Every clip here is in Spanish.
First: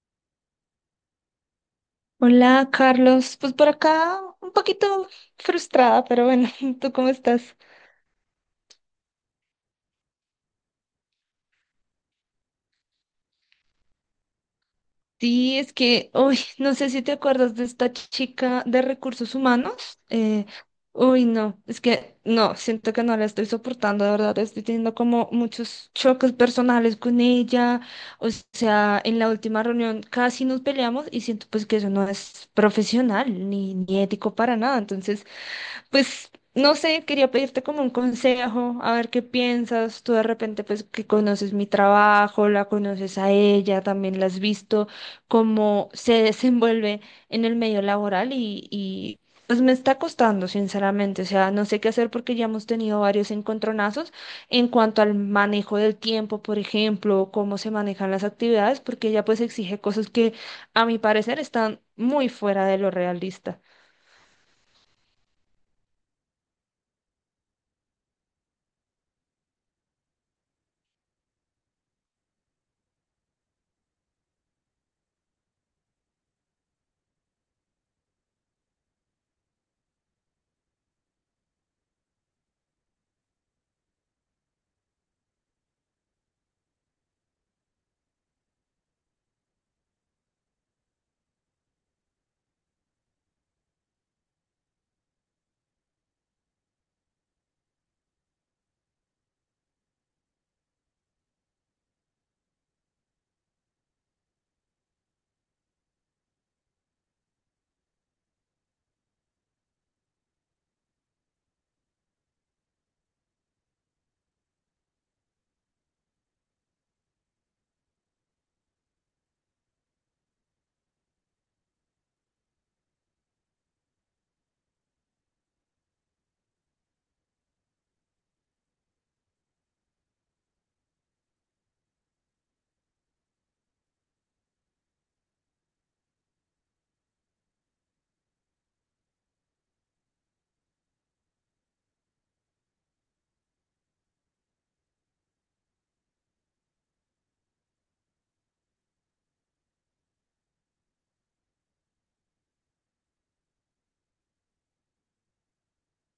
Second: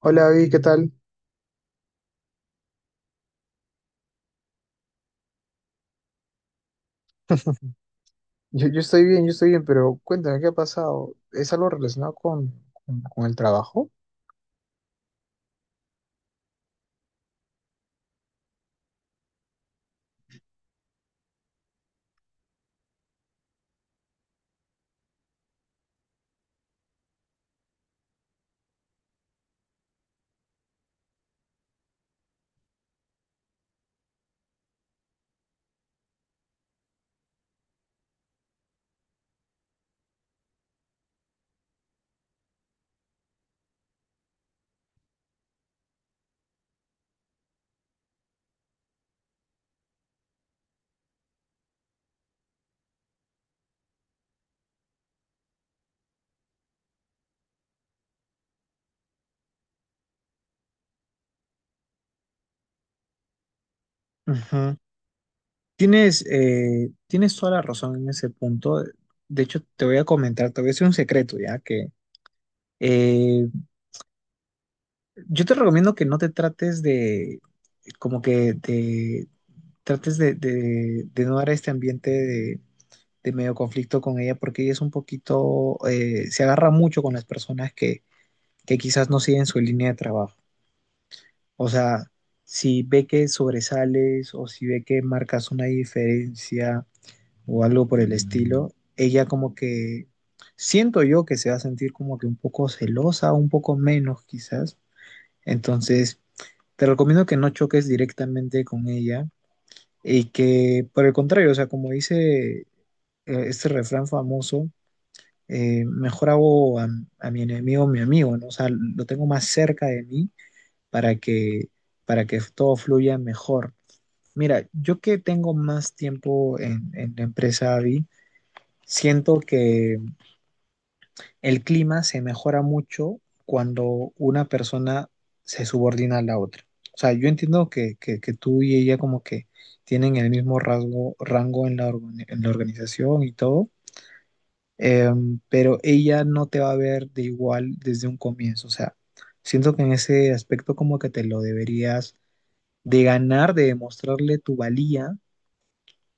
Hola, Avi, ¿qué tal? Hola, Carlos. Pues por acá un poquito frustrada, pero bueno, ¿tú cómo estás? Yo estoy bien, yo estoy bien, pero cuéntame, ¿qué ha pasado? ¿Es algo relacionado con el trabajo? Sí, es que, uy, no sé si te acuerdas de esta chica de recursos humanos. No, es que no, siento que no la estoy soportando, de verdad, estoy teniendo como muchos choques personales con ella. O sea, en la última reunión casi nos peleamos y siento pues que eso no es profesional ni ético para nada. Entonces, pues no sé, quería pedirte como un consejo, a ver qué piensas. Tú de repente, pues que conoces mi trabajo, la conoces a ella, también la has visto cómo se desenvuelve en el medio laboral y pues me está costando, sinceramente. O sea, no sé qué hacer porque ya hemos tenido varios encontronazos en cuanto al manejo del tiempo, por ejemplo, cómo se manejan las actividades, porque ella pues exige cosas que a mi parecer están muy fuera de lo realista. Ujú. Tienes, tienes toda la razón en ese punto. De hecho, te voy a comentar, te voy a decir un secreto, ya que eh, yo te recomiendo que no te trates de, como que de, trates de no dar este ambiente de medio conflicto con ella, porque ella es un poquito, se agarra mucho con las personas que quizás no siguen su línea de trabajo. O sea, si ve que sobresales o si ve que marcas una diferencia o algo por el estilo, ella como que siento yo que se va a sentir como que un poco celosa, un poco menos quizás. Entonces, te recomiendo que no choques directamente con ella y que por el contrario, o sea, como dice este refrán famoso, mejor hago a mi enemigo mi amigo, ¿no? O sea, lo tengo más cerca de mí para que, para que todo fluya mejor. Mira, yo que tengo más tiempo en la empresa AVI, siento que el clima se mejora mucho cuando una persona se subordina a la otra. O sea, yo entiendo que tú y ella como que tienen el mismo rango en la en la organización y todo, eh, pero ella no te va a ver de igual desde un comienzo. O sea, siento que en ese aspecto como que te lo deberías de ganar, de demostrarle tu valía.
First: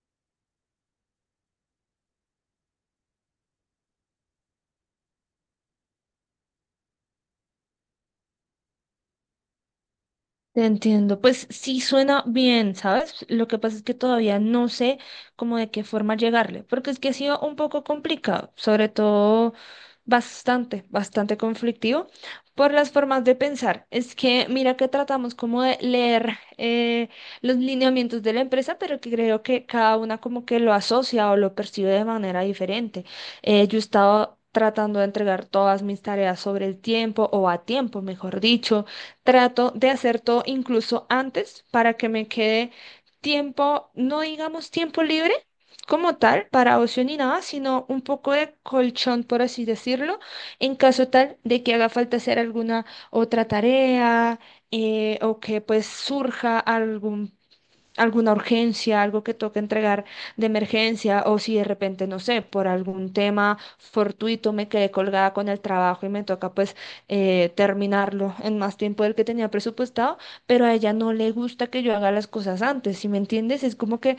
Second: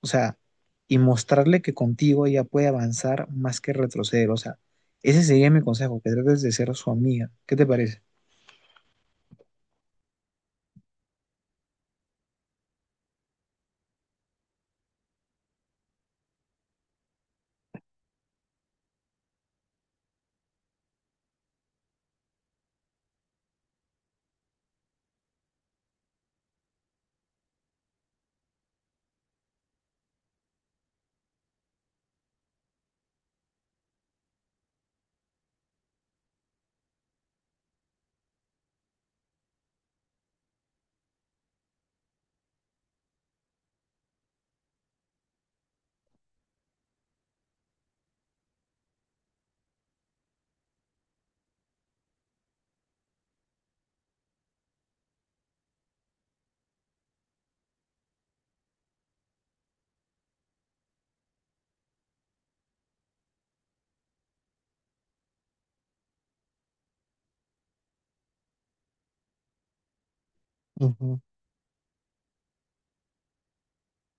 O sea, y mostrarle que contigo ella puede avanzar más que retroceder. O sea, ese sería mi consejo, que trates de ser su amiga. ¿Qué te parece? Te entiendo, pues sí suena bien, ¿sabes? Lo que pasa es que todavía no sé cómo, de qué forma llegarle, porque es que ha sido un poco complicado, sobre todo bastante, bastante conflictivo por las formas de pensar. Es que mira que tratamos como de leer los lineamientos de la empresa, pero que creo que cada una como que lo asocia o lo percibe de manera diferente. Yo he estado tratando de entregar todas mis tareas sobre el tiempo o a tiempo, mejor dicho. Trato de hacer todo incluso antes para que me quede tiempo, no digamos tiempo libre como tal, para ocio ni nada, sino un poco de colchón, por así decirlo, en caso tal de que haga falta hacer alguna otra tarea, o que pues surja algún alguna urgencia, algo que toque entregar de emergencia, o si de repente, no sé, por algún tema fortuito me quedé colgada con el trabajo y me toca pues terminarlo en más tiempo del que tenía presupuestado, pero a ella no Ujú. le gusta que yo haga las cosas antes, ¿si me entiendes? Es como que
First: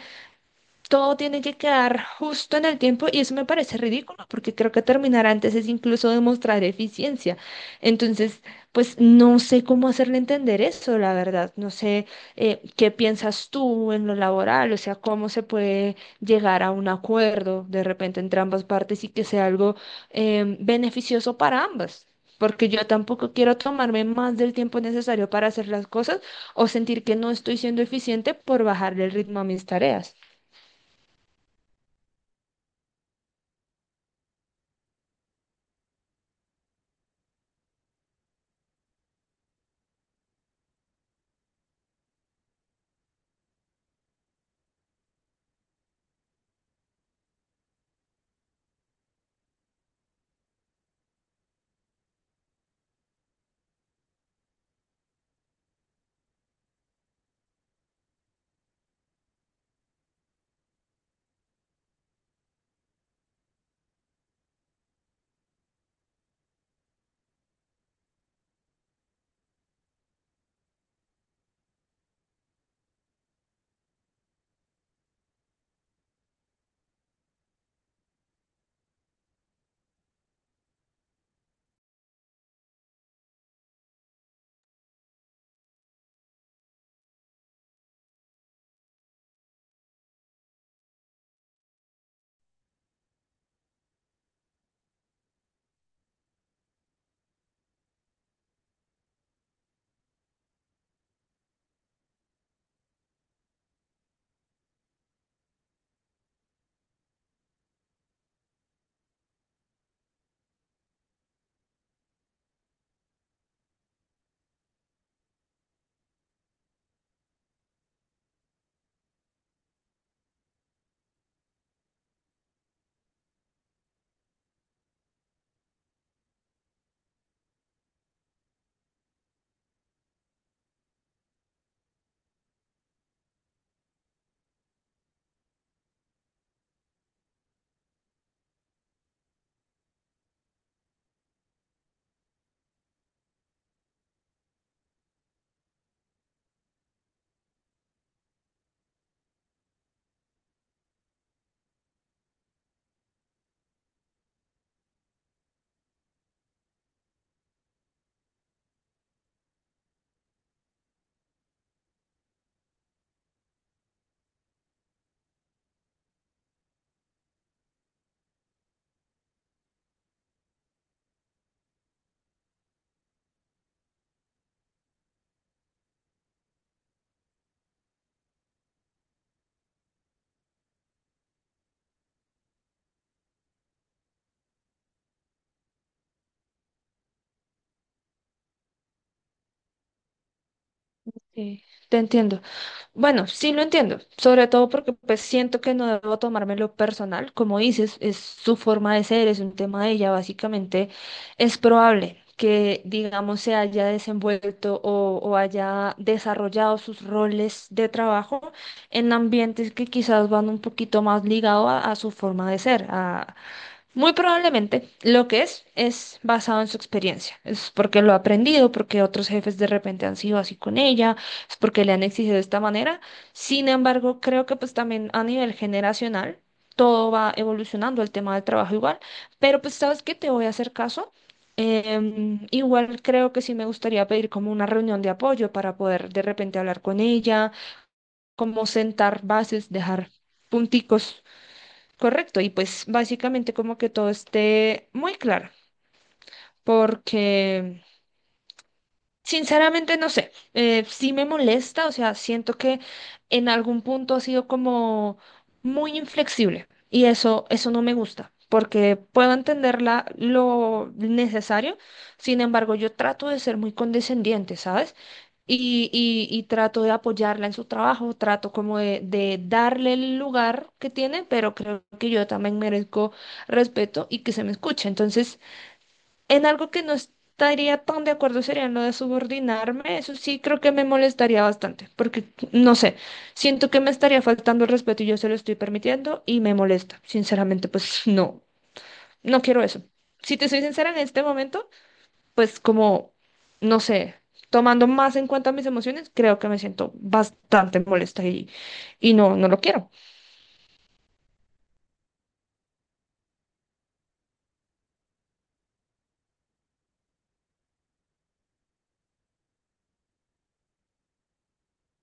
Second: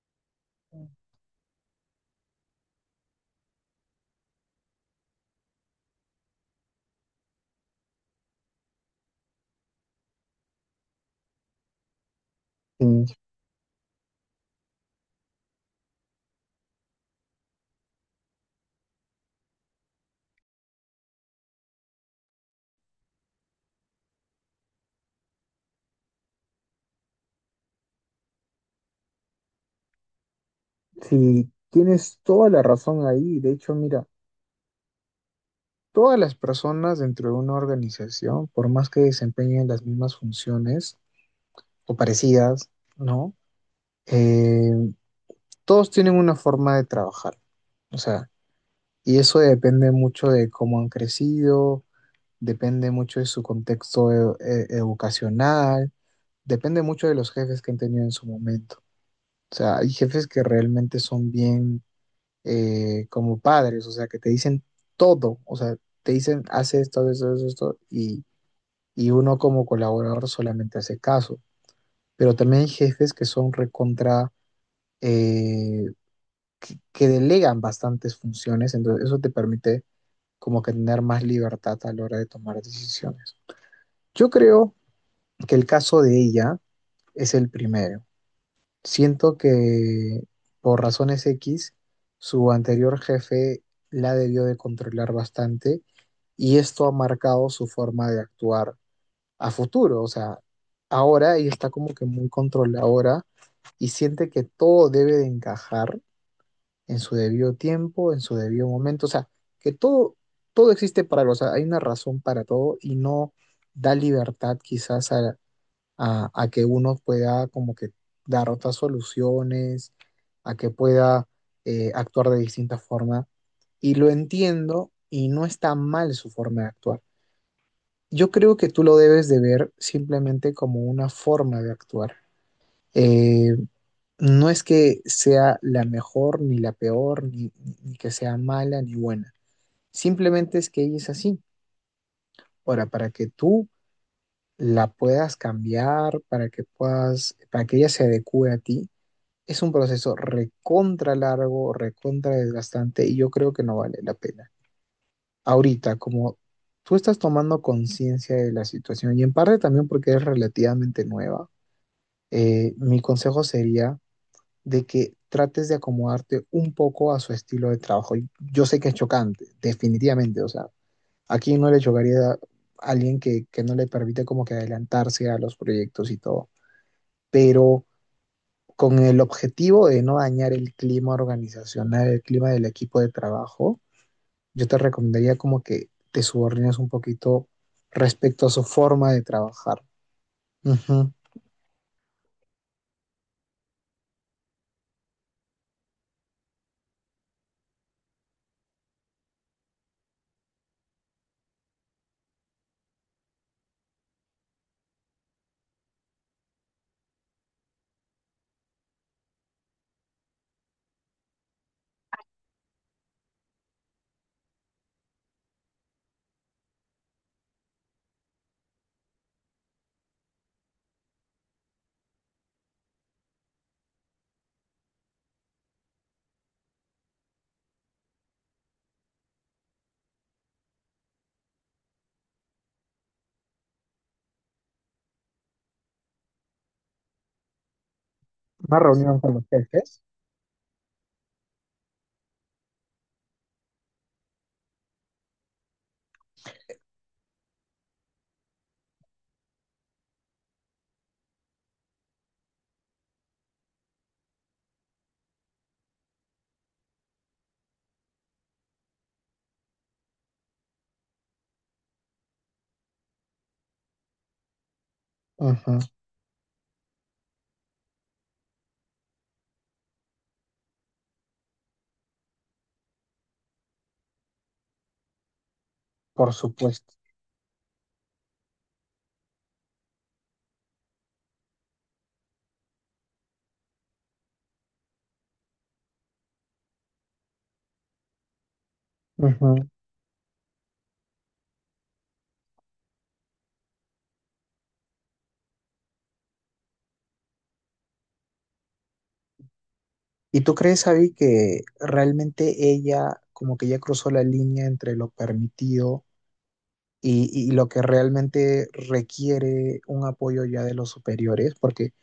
todo tiene que quedar justo en el tiempo y eso me parece ridículo porque creo que terminar antes es incluso demostrar eficiencia. Entonces, pues no sé cómo hacerle entender eso, la verdad. No sé, qué Sí, piensas tú en lo laboral, o sea, cómo se puede llegar a un acuerdo de repente entre ambas partes y que sea algo beneficioso para ambas. Porque yo tampoco quiero tomarme más del tiempo necesario para hacer las cosas o sentir que no estoy siendo eficiente por bajarle el ritmo a mis tareas. sí, tienes toda la razón ahí. De hecho, mira, todas las personas dentro de una organización, por más que desempeñen las mismas funciones o parecidas, ¿no? Eh, todos tienen una forma de trabajar. O sea, y eso depende mucho de cómo han crecido, depende mucho de su contexto educacional, depende mucho de los jefes que han tenido en su momento. O sea, hay jefes que realmente son bien como padres, o sea, que te dicen todo, o sea, te dicen, haz esto, haz esto, haz esto, y uno como colaborador solamente hace caso. Pero también hay jefes que son recontra, eh, que delegan bastantes funciones, entonces eso te permite como que tener más libertad a la hora de tomar decisiones. Yo creo que el caso de ella es el primero. Siento que por razones X, su anterior jefe la debió de controlar bastante y esto ha marcado su forma de actuar a futuro. O sea, ahora ella está como que muy controladora y siente que todo debe de encajar en su debido tiempo, en su debido momento. O sea, que todo, todo existe para algo. O sea, hay una razón para todo y no da libertad quizás a que uno pueda como que dar otras soluciones, a que pueda actuar de distinta forma. Y lo entiendo y no está mal su forma de actuar. Yo creo que tú lo debes de ver simplemente como una forma de actuar. Eh, no es que sea la mejor ni la peor, ni que sea mala ni buena. Simplemente es que ella es así. Ahora, para que tú la puedas cambiar, para que ella se adecue a ti, es un proceso recontra largo, recontra desgastante y yo creo que no vale la pena. Ahorita, como tú estás tomando conciencia de la situación y en parte también porque es relativamente nueva, mi consejo sería de que trates de acomodarte un poco a su estilo de trabajo. Y yo sé que es chocante, definitivamente, o sea, aquí no le chocaría a alguien que no le permite como que adelantarse a los proyectos y todo, pero con el objetivo de no dañar el clima organizacional, el clima del equipo de trabajo, yo te recomendaría como que te subordines un poquito respecto a su forma de trabajar. Ujú. Sí, te entiendo. Bueno, sí lo entiendo, sobre todo porque pues siento que no debo tomármelo personal, como dices, es su forma de ser, es un tema de ella, básicamente es probable que, digamos, se haya desenvuelto o haya desarrollado sus roles de trabajo en ambientes que quizás van un poquito más ligado a su forma de ser, muy probablemente lo que es basado en su experiencia. Es porque lo ha aprendido, porque otros jefes de repente han sido así con ella, es porque le han exigido de esta manera. Sin embargo, creo que pues también a nivel generacional todo va evolucionando, el tema del trabajo igual. Pero pues sabes que te voy a hacer caso. Igual creo que sí me gustaría pedir como una reunión de apoyo para poder de repente hablar con ella, como Una reunión sentar con los bases, jefes. dejar punticos. Correcto, y pues básicamente como que todo esté muy claro, porque sinceramente no sé, sí me molesta, o sea, siento que en algún punto ha sido como muy inflexible y eso no me gusta, porque puedo entenderla lo necesario. Sin embargo, yo trato de ser muy condescendiente, ¿sabes? Ujú, Y trato de apoyarla en su trabajo, trato como de darle el lugar que tiene, pero creo que yo también merezco respeto y que se me escuche. Entonces, por en algo que supuesto. no estaría tan de acuerdo sería en lo de subordinarme. Eso sí creo que me molestaría bastante, porque no sé, siento que me estaría faltando el respeto y yo se lo estoy permitiendo y me molesta. Sinceramente, pues no, no Ujú. quiero eso. Si te soy sincera en este momento, pues como, no sé, tomando más en cuenta mis emociones, creo que me siento bastante molesta y no, no lo quiero. ¿Y tú crees, Abby, que realmente ella como que ya cruzó la línea entre lo permitido y lo que realmente requiere un apoyo ya de los superiores? Porque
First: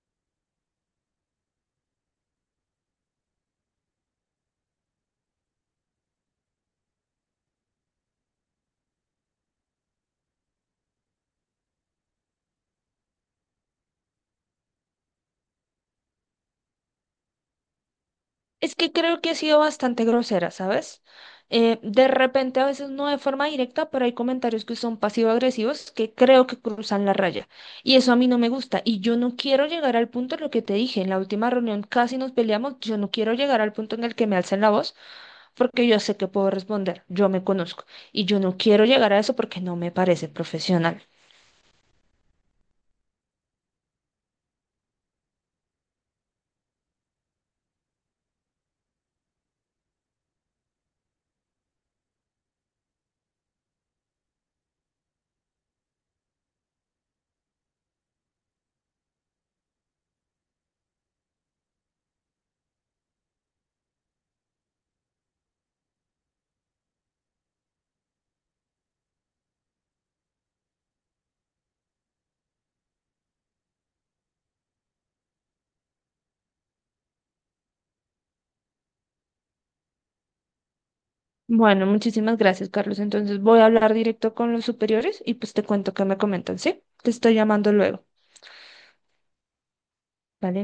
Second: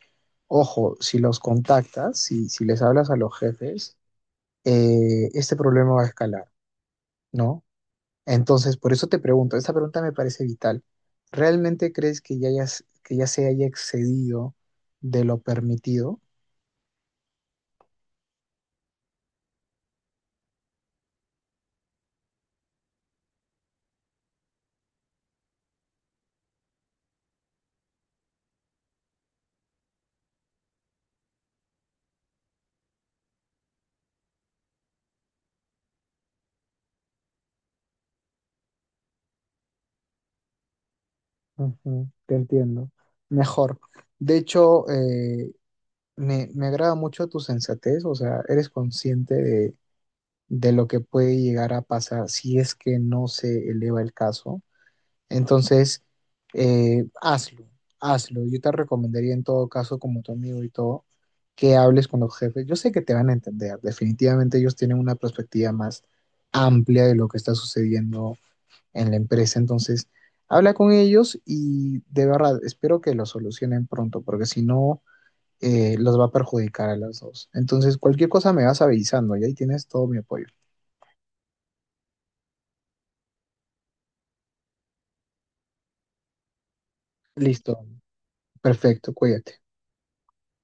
ojo, si los contactas, si les hablas a los jefes, este problema va a escalar, ¿no? Entonces, por eso te pregunto, esta pregunta me parece vital. ¿Realmente crees que ya, que ya se haya excedido de lo permitido? Es que creo que he sido bastante grosera, ¿sabes? De repente, a veces no de forma directa, pero hay comentarios que son pasivo-agresivos que creo que cruzan la raya. Y eso a mí no me gusta. Y yo no quiero llegar al punto en lo que te dije. En la última reunión casi nos peleamos. Yo no quiero llegar al punto en el que me alcen la voz porque yo sé que puedo responder. Yo me conozco. Y yo no quiero llegar a eso porque no me parece profesional. Ujú, te entiendo. Mejor. De hecho, me agrada mucho tu sensatez, o sea, eres consciente de lo que puede llegar a pasar si es que no se eleva el caso. Entonces, hazlo, hazlo. Yo te recomendaría en todo caso, como tu amigo y todo, que hables con los jefes. Yo sé que te van a entender. Definitivamente ellos tienen una perspectiva más amplia de lo que está sucediendo en la empresa. Entonces, habla con ellos y de verdad, espero que lo solucionen pronto, porque si no los va a perjudicar a las dos. Entonces, cualquier cosa me vas avisando y ahí tienes todo mi apoyo. Bueno, muchísimas gracias, Carlos. Entonces voy a hablar directo con los superiores y pues te cuento qué me comentan, ¿sí? Te estoy llamando Listo. luego. Perfecto, cuídate. ¿Vale?